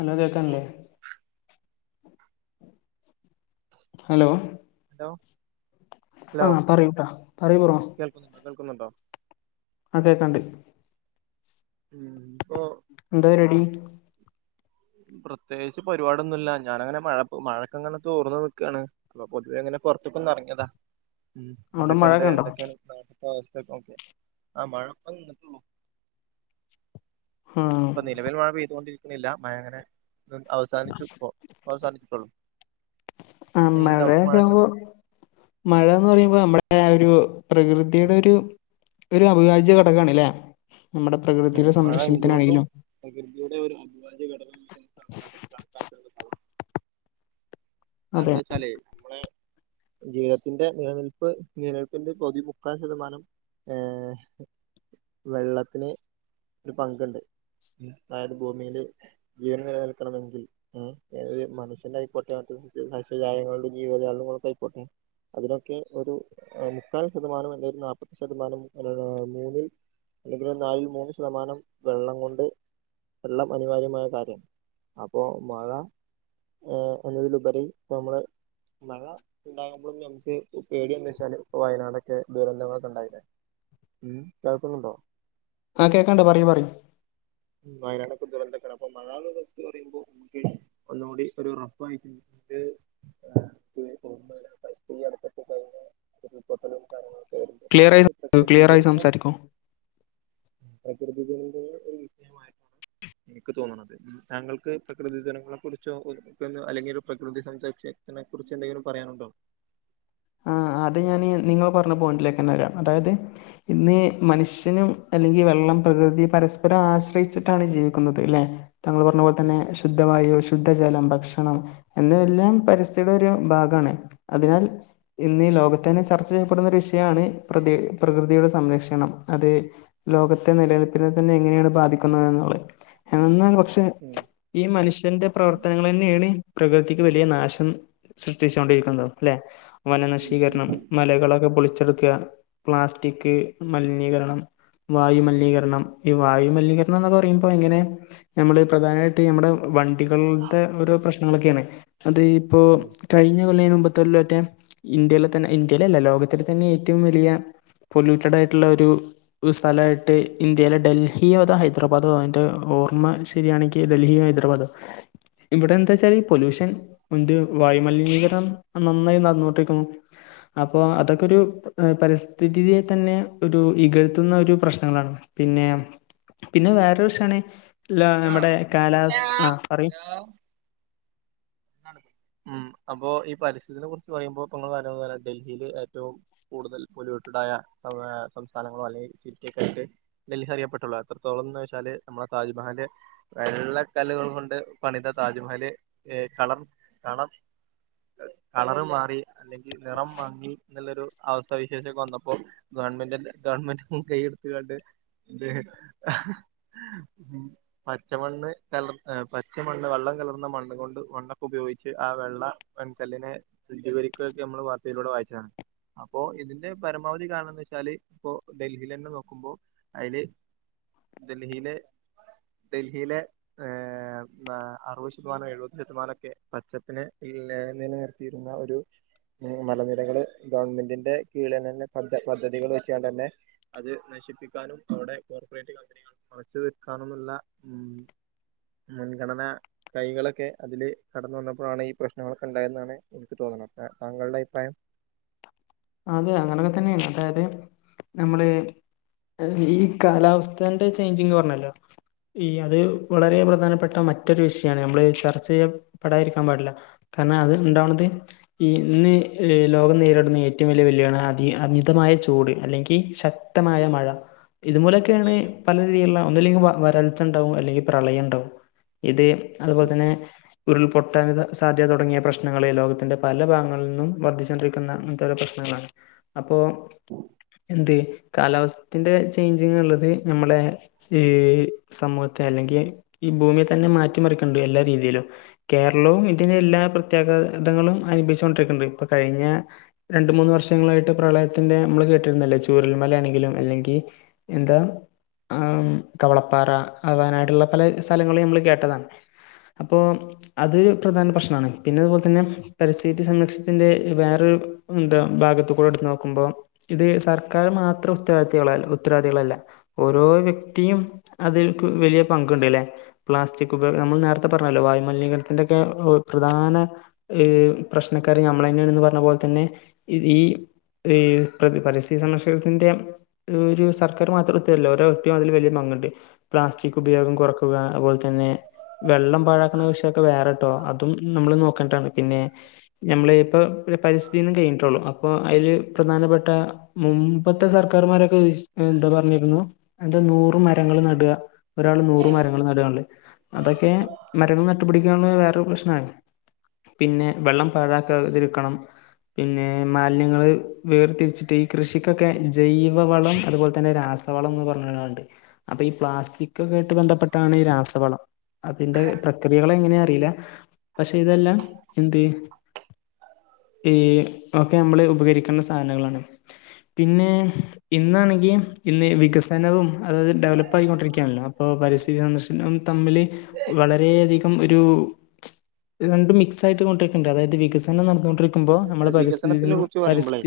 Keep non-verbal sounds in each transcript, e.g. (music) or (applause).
Hello കേക്കൺല്ലേ hello hello hello ആ പറയൂട്ടാ പറയൂ ബ്രോ കേൾക്കുന്നുണ്ടോ കേൾക്കുന്നുണ്ടോ? അതെക്കാണ്ട്. ഉം. ഇപ്പൊ ന്താ പരുവാടി? പ്രത്യേകിച്ചു പരുവാടി ഒന്നൂല്യ. ഞാനങ്ങനെ മഴപ്പം മഴയൊക്കെ ഇങ്ങനെ തോർന്ന് നിക്കാണ്. അപ്പൊ പൊതുവെ ഞ ഇങ്ങനെ പൊറത്തേക്കൊന്ന് റങ്ങിയത ഉം അവിടെ എന്തൊക്കെണ്ട് മഴയൊക്കെ ഉണ്ടോ എന്തൊക്കെണ്ട് (unintelligible) ആ മഴ ഇപ്പൊ നിന്നിട്ടുള്ളു. ആ ഇപ്പൊ നിലവിൽ മഴ പെയ്തുകൊണ്ടിരിക്കുന്നില്ല മഴ അങ്ങനെ- അവസാനിച്ചു ഇപ്പോ അവസാനിച്ചിട്ടൊള്ളു ആ മഴയൊക്കെയാവുമ്പോ മഴാന്ന് പറയുമ്പോ നമ്മടെയാരു- പ്രകൃതിയുടെ ഒരു ഒരു അഭിവാജ്യ ഘടകാണയില്ലേ ഉം മഴ എന്തുകൊണ്ടും പ്രകൃതിയുടെ ഒരു അഭിവാജ്യ ഘടകമായിട്ടാണ് (unintelligible) അത് അതെ എന്ത്‌വച്ചാലേ നമ്മളെ- ജീവിതത്തിന്റെ നിലനിൽപ്പ് നിലനിൽപ്പിന്റെ പകുതി മുക്കാൽ ശതമാനം ഏ വെള്ളത്തിന് ഒരു പങ്കുണ്ട് അതായത് ഭൂമിയില് ജീവൻ നിലനിൽക്കണമെങ്കിൽ അത് മനുഷ്യനായിക്കോട്ടെ അത് - സസ്യജാലങ്ങയുണ്ട് ജീവജാലങ്ങളോക്കെയായിക്കോട്ടെ- അതിനൊക്കെ ഒരു മുക്കാൽ ശതമാനം അല്ലേൽ നാല്പത് ശതമാനം മൂന്നിൽ- അല്ലെങ്കിലൊരു നാലിൽ മൂന്ന് ശതമാനം വെള്ളം കൊണ്ട്- വെള്ളം അനുവാര്യമായ കാര്യം അപ്പൊ മഴ- ഏ അതിലുപരി നമ്മള് - മഴ ഉണ്ടാകുമ്പോളും ഞമ്മക്ക് പേടിയെന്നുവെച്ചാല് വയനാടൊക്കെ ദുരന്തങ്ങളൊക്കെ ഉണ്ടായില്ലേ ഉം കേൾക്കുന്നുണ്ടോ ആ കേക്കണ്ട് പറയു പറയു വയനാടൊക്കെ ദുരന്തൊക്കെയാണ് അപ്പൊ മഴന്നുള്ള (unintelligible) പറയുമ്പോ നമക്ക് ഒന്നുകൂടി ഒരു റഫായിട്ട് - (unintelligible) കഴിഞ്ഞ് ഉരുൾപൊട്ടലും കാര്യങ്ങളും ക്ലിയർ ആയി ക്ലിയർ ആയി സംസാരിക്കൂ പ്രകൃതികളുടെ ഒരു വിഷയമായിട്ടാണ്- എനിക്ക് തോന്നണത് താങ്കൾക്ക് പ്രകൃതി ദിനങ്ങളെ കുറിച്ചോ അല്ലെങ്കിൽ ഒരു പ്രകൃതി (unintelligible) ഇതിനെ കുറിച്ചെന്തേലും പറയാനുണ്ടോ ആ അത് ഞാന് നിങ്ങൾ പറഞ്ഞ പോയിന്റിലേക്കെന്നെ വെരാ അതായത് ഇന്ന് മനുഷ്യനും അല്ലെങ്കി വെള്ളം പ്രകൃതി പരസ്പരം ആശ്രയിച്ചിട്ടാണ് ജീവിക്കുന്നത് ല്ലെ തങ്കൾ പറഞ്ഞ പോലെ തന്നെ ഉം ശുദ്ധവായു ശുദ്ധജലം ഭക്ഷണം ആണോ എന്നെല്ലാം പരസ്യയുടെ ഒരു ഭാഗാണ് അതിനാൽ ഇന്നീ ലോകത്തെന്നെ ചർച്ച ചെയ്യപ്പെടുന്ന ഒരു വിഷയാണ് പ്രതി പ്രകൃതിയുടെ സംരക്ഷണം അത് ലോകത്തെ നിലനിൽപ്പിനെ ത്തന്നെ എങ്ങനെയാണ് ബാധിക്കുന്നത് എന്നുള്ളത് (unintelligible) ക്ഷെ ഉം ഈ മനുഷ്യന്റെ പ്രവർത്തനങ്ങളെന്നെണ് പ്രകൃതിക്ക് വലിയ നാശം സൃഷ്ടിച്ചൊണ്ടിരിക്കുന്നത് ല്ലെ ഉം വനനശീകരണം മലകളൊക്കെ പൊളിച്ചെടുക്ക പ്ലാസ്റ്റിക് മലിനീകരണം വായുമലിനീകരണം ഈ വായുമലിനീകരണം ന്നൊക്കെ പറയുമ്പോ ങ്ങനെ ഞമ്മള് പ്രധാനായിട്ട് നമ്മടെ വണ്ടികളുടെ ഓരോ പ്രശ്നങ്ങളൊക്കെണ് അത് ഇപ്പോ കയ്ഞ്ഞ കൊല്ലേ പത്ത് കൊല്ലേറ്റെ ഇന്ത്യയിലെ തന്നെ ഇന്ത്യയിലല്ല ലോകത്തിലെ തന്നെ ഏറ്റവും വലിയ പൊലൂട്ടടായിട്ടുള്ള ഒരു ഒരു സ്ഥലായിട്ട് ഇന്ത്യയിലെ ഡൽഹിയോ അതോ ഹൈദരാബാദോ അയ്ന്റെ ഓർമ്മ ശെരിയാണെങ്കിൽ ഡൽഹി ഹൈദരാബാദോ ഇവിടെ എന്താച്ചാൽ പൊലൂഷൻ ഉണ്ട് വായുമലിനീകരണം നന്നായി നട്ന്നോണ്ടിരിക്കുന്നു അപ്പൊ അതൊക്കൊരു പരിസ്ഥിതിയെ തന്നെ ഒരു ഇകഴ്ത്തുന്നൊരു പ്രശ്നങ്ങളാണ് പിന്നെ പിന്നെ വേറെ വേർഷന് അല്ല ഉം നമ്മുടെ കാലാവസ്ഥ ആ പറയു ഉം ഉം അപ്പൊ ഈ പരിസ്ഥിതിനെ കുറിച്ച് പറയുമ്പോ ത കാര്യങ്ങൾ പറയാ ഡൽഹിൽ ഏറ്റവും കൂടുതൽ പൊല്യൂട്ടടായ സംസ്ഥാനങ്ങളും അല്ലെങ്കിൽ സിറ്റിയൊക്കെ ആയിട്ട് ഡൽഹി അറിയപ്പെട്ടുള്ളൂ അത്രത്തോളം വെച്ചാല് നമ്മളെ താജ്മഹല് വെള്ളക്കല്ലുകൾ കൊണ്ട് പണിത താജ്മഹല് കളർ കളർ കളർ മാറി അല്ലെങ്കിൽ നിറം മങ്ങി എന്നുള്ളൊരു അവസ്ഥാ വിശേഷൊക്ക വന്നപ്പോ ഗവൺമെന്റന്നെ ഗവൺമെന്റ്മുൻ കൈയടുത്താണ്ട് എ പച്ചമണ്ണ് കലർ പച്ചമണ്ണ് വെള്ളം കലർന്ന മണ്ണ് കൊണ്ട് മണ്ണൊക്കെ ഉപയോഗിച്ച് ആ വെള്ള വെൺകല്ലിനെ ശുദ്ചീകരിക്കുകയൊക്കെ നമ്മള് വാർത്തയിലൂടെ വായിച്ചതാണ് അപ്പോ ഇതിന്റെ പരമാവധി കാരണന്ന് വെച്ചാല് ഇപ്പൊ ഡൽഹിൽ തന്നെ നോക്കുമ്പോ അതില് ഡൽഹിയിലെ ഡൽഹിയിലെ ഏ അറുപത് ശതമാനം എഴുപത് ശതമനൊക്കെ പച്ചപ്പിനെ പിന്നെ നിലനിർത്തിയിരുന്ന ഒരു ഉം മലനിരകൾ ഗവൺമെന്റിന്റെ കീഴിൽ തന്നെ പദ്ധ പദ്ധതികൾ വെച്ചാണ്ട് തന്നെ അത് നശിപ്പിക്കാനും അവിടെ കോർപ്പറേറ്റ് കമ്പനികൾ അറച്ചു തീർക്കാനുമുള്ള ഉം മുൻഗണന കൈകളൊക്കെ അതില് കടന്നു വന്നപ്പോഴാണ് ഈ പ്രശ്നങ്ങളൊക്കെ ഉണ്ടായതെന്നാണ് എനിക്ക് തോന്നുന്നത് അ താങ്കളുടെ അഭിപ്രായം (inaudible) അതെ അങ്ങനെയൊക്കെ തന്നെയാണ് അതായത് നമ്മള് ഈ കാലാവസ്ഥന്റെ ചേഞ്ചിങ്ന്ന് പറഞ്ഞല്ലോ ഈ അത് വളരെ പ്രധാനപ്പെട്ട മറ്റൊരു വിഷയമാണ് നമ്മള് ചർച്ച ചെയ്യ പെടാതിരിക്കാൻ പാടില്ല കാരണം അത് ഉണ്ടാവണത് ഈ ഇന്ന് ലോകം നേരിടുന്ന ഏറ്റവും വലിയ വെല്ലണ് അതി അമിതമായ ചൂട് അല്ലെങ്കിൽ ശക്തമായ മഴ ഇത് മൂലൊക്കെയാണ് പല രീതിയിലുള്ള ഒന്നല്ലെങ്കിൽ വരൾച്ച ഉണ്ടാവും അല്ലെങ്കിൽ പ്രളയം ഉണ്ടാവും ഇത് അതുപോലെ തന്നെ ഉരുൾപൊട്ടാൻ സാധ്യത തുടങ്ങിയ പ്രശ്നങ്ങള്ൾ ലോകത്തിന്റെ പല ഭാഗങ്ങളും വർദ്ധിച്ചൊണ്ടിരിക്കുന്ന അങ്ങനത്തെ പ്രശ്നങ്ങളാണ് അപ്പോ എന്ത് കാലാവസ്ഥത്തിന്റെ ചേഞ്ചിങ് ഉള്ളത് നമ്മുടെ ഈ സമൂഹ അല്ലെങ്കിൽ ഈ ഭൂമിയെ തന്നെ മാറ്റിമറിക്കണ്ട് എല്ലാ രീതിയിലും കേരളവും ഇതിനെല്ലാ പ്രത്യേക ഇടങ്ങളും അനുഭവിച്ചുകൊണ്ടിരിക്കുന്നുണ്ട് ഇപ്പൊ കഴിഞ്ഞ രണ്ട മൂന്ന് വർഷങ്ങളായിട്ട് പ്രളയത്തിന്റെ നമ്മള് കേട്ടിരുന്നല്ലേ ചൂരൽ മലയാണെങ്കിലും അല്ലെങ്കിൽ എന്താ ആ കവളപ്പാറ അവാനായിട്ടുള്ള പല സ്ഥലങ്ങളും നമ്മള് കേട്ടതാണ് അപ്പോൊഅതൊരു പ്രധാന പ്രശ്നമാണ് പിന്നെ അതുപോലെ തന്നെ പരിസ്ഥിതി സംരക്ഷണത്തിന്റെ വേറൊരു എന്താ ഭാഗത്ത കൂടെ എടുത്തു നോക്കുമ്പോ ഇത് സർക്കാർ മാത്രം ഉത്തരവാദിക ഉത്തരവാദികളല്ല ഓരോ വ്യക്തിയും അതിൽക്ക് വലിയ പങ്കുണ്ട് ല്ലേ പ്ലാസ്റ്റിക്കുകൾ നമ്മൾ നേത്തെ പറഞ്ഞാല്ലോ വായ മലിനീകരത്തിന്റെക്കെ പ്രധാന ഇ പ്രശ്നക്കാര് നമ്മൾ തന്നെയാണന്ന് പറഞ്ഞ പോലെ തന്നെ ഈ ഇ പരിസ്ഥിതി സംരക്ഷണത്തിന്റെ ഒരു സർക്കാർ മാത്രം ഒര വ്യക്തി അതില് വന്നിട്ട് പ്ലാസ്റ്റിക് ഉപയോഗം കുറക്കുക അതുപോലെ തന്നെ വെള്ളം പാഴാക്ക്ണ വിഷയൊക്കെ വേറെട്ടോ അതും നമ്മള് നോക്കട്ടാണ് പിന്നെ നമ്മള് ഇപ്പൊ ഒരു പരിസ്ഥിതിദിനം കഴിഞ്ഞു അപ്പൊ അയില് പ്രധാനപ്പെട്ട മുമ്പത്തെ സർക്കാർമാരൊക്കെ എന്താ പറഞ്ഞിരുന്നു എന്താ നൂറ് മരങ്ങൾ നടാ ഒരാള് നൂറ് മരങ്ങൾ നടാ നല്ലത് അതൊക്കെ മരങ്ങള് നട്ടുപിടിക്കാനുള്ള വേറൊരു പ്രശ്നമാണ് പിന്നെ വെള്ളം പാഴാക്കാതിരിക്കണം പിന്നെ മാലിന്യങ്ങള് വേർതിരിച്ചിട്ട് ഈ കൃഷിക്കൊക്കെ ജൈവവളം അതുപോലെ തന്നെ രാസവള പറണ്ട് അപ്പൊ ഈ പ്ലാസ്റ്റിക്ക് ഒക്കെ ആയിട്ട് ബന്ധപ്പെട്ടാണ് ഈ രാസവളം അതിന്റെ പ്രക്രിയകള എങ്ങനെയ അറിയില്ല പക്ഷെ ഇതെല്ലാം എന്ത് ഈ ഒക്കെ നമ്മള് ഉപകരികുന്ന സാനങ്ങളാണ് പിന്നെ ഇന്നാണെങ്കിൽ ഇന്ന് വികസനവും അതത് ഡെവലപ്പ് ആയിക്കൊണ്ടിരിക്കണല്ലോ അപ്പോ പരിസ്ഥിതി സന്ദർശണം തമ്മില് വളരെയധികം ഒരു രണ്ട മിക്സ് ആയിട്ട്ണ്ടിണ്ട് അതായത് വികസനം നടന്നൊണ്ടിരിക്കുമ്പോ വികസനത്തിനെ കുറിച്ച് പറയുമ്പളെയ്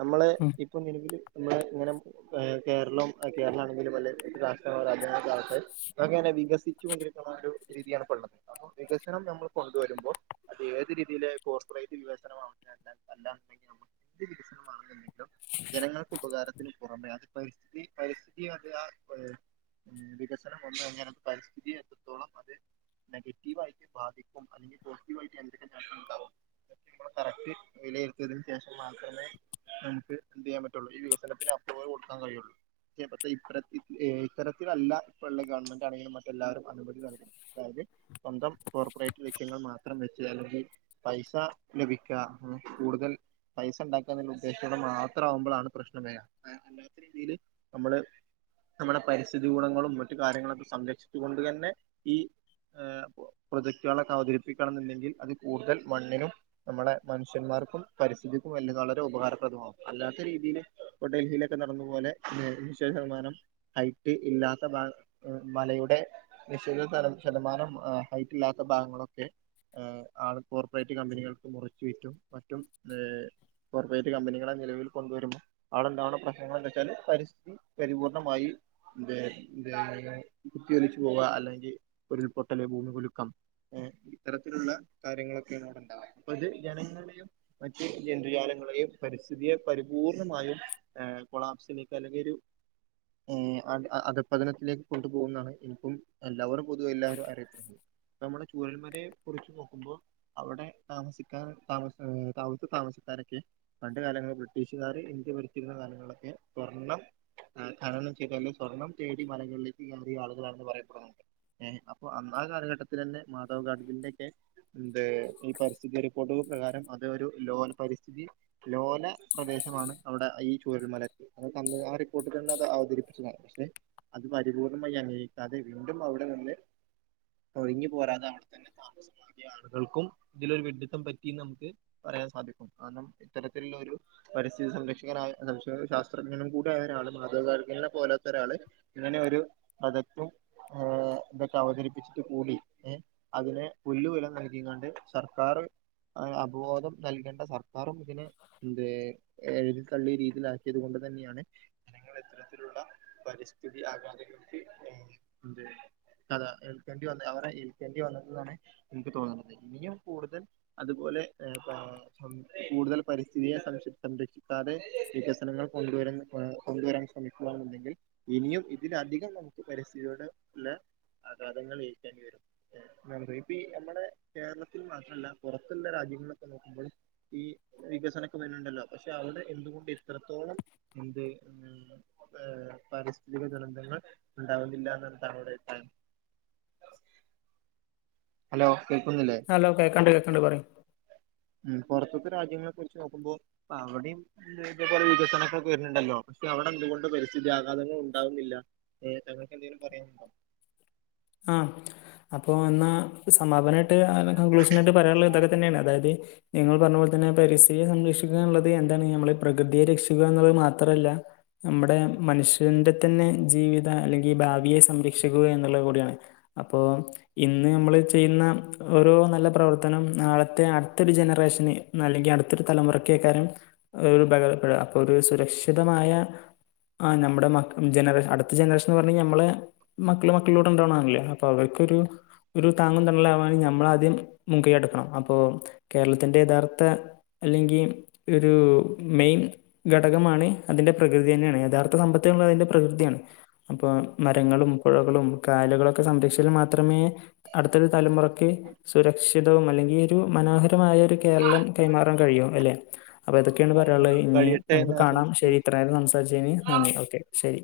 നമ്മള് ഉം ഇപ്പൊ നിലവില് നമ്മള് ഇങ്ങനെ കേരളം കേരളാണെങ്കിലും വല്ല രാഷ്ട്രങ്ങളോ രാജ്യങ്ങളോ കാലത്തു ഇതൊക്കെ വികസിച്ചി കൊണ്ടിരിക്കുന്ന ഒരു രീതി യാണ് (unintelligible) അപ്പോ വികസനം നമ്മൾ കൊണ്ടുവരുമ്പോൾ അത് ഏത് രീതിയില് കോർപ്പറേറ്റ് വികസനണല്ലല്ലണ്ടെങ്കിൽ നമ്മ എന്ത് വികസനമാണിൽ ജനങ്ങൾക്ക് ഉപകാരത്തിന് പുറമെ അത് പരിസ്ഥിതി പരിസ്ഥിതി അത് ആ ഇഹ് ഉം വികസനം ഒന്ന് എങ്ങനത് പരിസ്ഥിതി എത്രത്തോളം അത് നെഗറ്റീവ് ആയിട്ട് ബാധിക്കും അല്ലെങ്കിൽ പോസിറ്റീവായിട്ട് എന്തൊക്കെ കാര്യങ്ങൾ ഇണ്ടാവും കറക്റ്റ് വിലയിരുത്തിയതിന് ശേഷം മാത്രമേ നമുക്ക് എന്ത് ചെയ്യാൻ പറ്റുള്ളൂ ഈ വികസനത്തിന് അപ്പ്റൂവൽ കൊടുക്കാൻ കഴിയുള്ളൂ ചെപ്പോ ഇത്ത ഏഹ് ഇത്തരത്തിലല്ല ഇപ്പോള്ള ഗവൺമെന്റ് ആണെങ്കിലും മറ്റെല്ലാരും അനുമതി നൽകും അതായത് സ്വന്തം കോർപ്പറേറ്റ് ലക്ഷ്യങ്ങൾ മാത്രം വെച്ച് അലർജി പൈസ ലഭിക്കുക അങ്ങെ കൂടുതൽ പൈസ ഉണ്ടാക്കാ എന്നുള്ള ഉദ്ദേശത്തോടെ മാത്ര ആവുമ്പോളാണ് പ്രശ്നം വെര അല്ലാത്ത രീതിയില് നമ്മള് നമ്മുടെ പരിസ്ഥിതി ഗുണങ്ങളും മറ്റു കാര്യങ്ങളൊക്കെ സംരക്ഷിച്ചു കൊണ്ട് തന്നെ ഈ ഹ പ്രൊജക്ടുകളൊക്കെ അവതരിപ്പിക്കണന്നുണ്ടങ്കിൽ അതിൽ കൂടുതൽ മണ്ണിനും നമ്മളെ മനുഷ്യന്മാർക്കും പരിസ്ഥിതിക്കും (unintelligible) വളരെ ഉബകാര പെടണം അല്ലാത്ത രീതിയിൽ ഇ ഡൽഹിയിലൊക്കെ നടന്ന പോലെ നിശ്ചയ ശതമാനം ഹൈറ്റ് ഇല്ലാത്ത മലയൊ വിടെ നിശ്ചിത ശത ശതമാനം ഹൈറ്റ് ഇല്ലാത്ത ഭാഗങ്ങളൊക്കെ ഏഹ് ആൾ കോർപ്പറേറ്റ് കമ്പനികൾക്ക് മുറിച്ചു വിറ്റും മറ്റും ഏഹ് കോർപ്പറേറ്റ് കമ്പനികളെ നിലവിൽ കൊണ്ടുവരുമ്പോൾ അവിടെ എന്താണോ പ്രശ്നങ്ങൾന്ത വെച്ചാല് പരിസ്ഥിതി പരിപൂർണ്ണമായി ഏഹ് ഏഹ് കുത്തിയൊലിച്ചു പോവുക അല്ലെങ്കിൽ ഉരുൾപൊട്ടല് ഭൂമിക കുലുക്കം ഏഹ് ഇത്തരത്തിലുള്ള കാര്യങ്ങളൊക്കെ ഇതിനോടല്ല അപ്പൊ അത് ജനങ്ങളെയും മറ്റ് ജന്തുജാലങ്ങളെയും പരിസ്ഥിതിയെ പരിപൂർണമായി കോളാപ്സിലേക്ക് അല്ലെങ്കിൽ ഒരു ഏഹ് അത അധപദനത്തിലേക്ക് കൊണ്ട് പോവൂമെന്നാണ് ഇനിപ്പം എല്ലാവരും പൊതുവേ എല്ലാവരും അറിയപ്പെടുന്നത് നമ്മുടെ ചൂരന്മാലെ കുറിച്ച് നോക്കുമ്പോ അവിടെ താമസിക്കാൻ താമസ അവിടത്തെ താമസക്കാരൊക്കെ പണ്ട് കാലങ്ങളിൽ ബ്രിട്ടീഷുകാര് ഇന്ത്യ ഭരിച്ചിരുന്ന കാലങ്ങളൊക്കെ സൊർണ്ണം ആ ആ കണനും ചല്ല സ്വർണം തേടി മലകളിലേക്ക് കറ ആളുകളാണെന്ന് പറയപ്പെടുന്നുണ്ട് ഏ അപ്പൊ അന്നാ കാലഘട്ടത്തിൽ തന്നെ മാധവ് ഗാർ്ജുന്റെ ഒക്കെ മ് ഈ പരിസ്ഥിതി റിപ്പോർട്ടുകൾ പ്രകാരം അത് ഒരു ലോല പരിസ്ഥിതി ലോല പ്രദേശമാണ് അവിടെ ഈ ചുരൽമല അ തന്ന ആ റിപ്പോർട്ടിൽ തന്നെ അത് അവതരിപ്പിച്ചതാണ് പക്ഷെ അത് പരിപൂർണ്ണമായി അംഗീകരിക്കാതെ വീണ്ടും അവിടെ വന്ന് ഒഴങ്ങി പോരാതെ അവിടെ തന്നെ താമസം നൽകിയ ആൾകള് കൾക്കും ഇതിലോരു വിഡ്ഢിത്തം പറ്റിന്ന് നമുക്ക് പറയാൻ സാധിക്കും കാരണം ഇത്തരത്തിലുള്ള ഒരു പരിസ്ഥി സംരക്ഷികനായ (unintelligible) ശാസ്ത്രജ്ഞനും കൂടിയായ ഒരാള് മാധവധാരണീനെ പോലാത്ത ഒരാള് ഇങ്ങനെ ഒരു (unintelligible) ഏ ഇതൊക്കെ അവതരിപ്പിച്ചിട്ട് കൂടി ഏ അതിന് പുല്ലുവില നൽ ക്കിക്കാണ്ട് സർക്കാർ ആ അവബോധം നൽകേണ്ട സർക്കാറും ഇതിനെ എന്തേ എഴുതി തള്ളിയ രീതിയിലാക്കിയത് കൊണ്ട് തന്നെയാണ് ഞങ്ങൾ ഇത്തരത്തിലുള്ള പരിസ്ഥിതി ആഘാതകർക്ക് എതിരെ കഥ ഏൽക്കേണ്ടി വന്ന അവരെ ഏൽക്കേണ്ടി വന്നി താണേ എനിക്ക് തോന്നുന്നത് ഇനിയും കൂടുതൽ അതുപോലെ ഏ പ സൊ കൂടുതൽ പരിസ്ഥിതിയെ സംക്ഷി സംരക്ഷി ക്കാതെ വികസനങ്ങൾ കൊണ്ടുവരുന്നെ കൊണ്ടുവരാൻ ശ്രമിക്കുകയാണുണ്ടെങ്കിൽ ഇനിയും ഇതിലധികം നമ നമുക്ക് പരിസ്ഥിതിയോട് ഉല്ല അഘാതങ്ങൾ ഏൽക്കേണ്ടി വരും ഏ റി പി നമ്മടെ കേരളത്തിൽ മാത്രല്ല പുറത്തുള്ള രാജ്യങ്ങളിലൊക്കെ നോക്കുമ്പളും ഈ വികസനൊക്കെ വരുന്നുണ്ടല്ലോ പക്ഷെ അവ ടെ എന്തുകൊണ്ട് ഇത്രത്തോളം എന്ത് മ്മ് ഏഹ് പാരിസ്ഥിതിക ദുരന്തങ്ങൾ ഉണ്ടാവുന്നില്ലന്നെന്താ അവിടെ അഭിപ്രായം ഹലോ കേൾക്കുന്നില്ലേ ഹലോ കേക്കണ്ട് കേക്കണ്ട് പറയ് ഉം പൊറത്തൊക്കെ രാജ്യങ്ങളെ കുറിച്ച് നോക്കുമ്പോ അവിടെയും ഇതേപോലെ വികസനൊക്കെ കേട്ടിട്ടുണ്ടല്ലോ പക്ഷെ അവിടെ എന്തുകൊണ്ട് പരിസ്ഥിതി ആഘാതങ്ങൾ ഉണ്ടാവുന്നില്ല ഏ തങ്ങൾക്ക് എന്തെങ്കിലും പറയാനുണ്ടോ ആഹ് അപ്പൊ എന്നാ സമാപനായിട്ട് അങ്ങനെ കൺക്ലൂഷനായിട്ട് പറയാനുള്ള ഇതൊക്കെ തന്നെയാണ് അതായത് നിങ്ങള് പറഞ്ഞപോലെ തന്നെ പരിസ്ഥിതിയെ സംരക്ഷിക്കുകാനുള്ളത് എന്താണ് നമ്മൾ ഈ പ്രകൃതിയെ രക്ഷിക്കുക എന്നുള്ളത് മാത്രല്ല നമ്മുടെ മനുഷ്യന്റെ തന്നെ ജീവിത അല്ലെങ്കി ഭാവിയെ സംരക്ഷിക്കുക എന്നുള്ളത് കൂടിയാണ് അപ്പോ ഇന്ന് നമ്മള് ചെയ്യുന്ന ഓരോ നല്ല പ്രവർത്തനം നാളത്തെ അടുത്തൊരു ജനറേഷന് നല്ലെങ്കി അടുത്തൊരു തലമുറക്കേക്കാനും ഒരു ബെല ബെല അപ്പൊ ഒരു സുരക്ഷിതമായ ആ നമ്മുടെ മക് ജനറേഷൻ അടുത്ത ജനറേഷൻന്ന് പറഞ്ഞ നമ്മള് മക്കളും മക്കളിലൂടെയുണ്ടാവണം ല്ലേ അപ്പൊ അവർക്കൊരു ഒരു താങ്ങും തണലാവാന് നമ്മളാദ്യം മുങ്കയ് എടുക്കണം അപ്പൊ കേരളത്തിന്റെ യഥാർത്ഥ അല്ലെങ്കി ഒരു മെയിൻ ഘടകമാണ് അതിൻ്റെ പ്രകൃതി തന്നെയാണ് യഥാർത്ഥ സമ്പത്ത് നമ്മൾ അതിൻ്റെ പ്രകൃതിയാണ് അപ്പൊ ഉം മരങ്ങളും പുഴകളും കായലുകളൊ ക്കെ സംരക്ഷിച്ചാൽ മാത്രമേ അടുത്തൊരു തലമുറക്ക് സുരക്ഷിതവും അല്ലെങ്കി ഒരു മനോഹരമായ പുതിയൊരു കേരളം കൈമാറാൻ കഴിയു അല്ലെ അപ്പൊ ഇതൊക്കെയാണ് ഉം പറയാനുള്ളത് ഇനി കഴിയട്ടെ നമുക്ക് എന്ന് കാണാം ശരി ആശംസിക്കുന്നു ഇത്ര നേരം സംസാരിച്ചേന് നന്ദി ഓക്കെ ശരി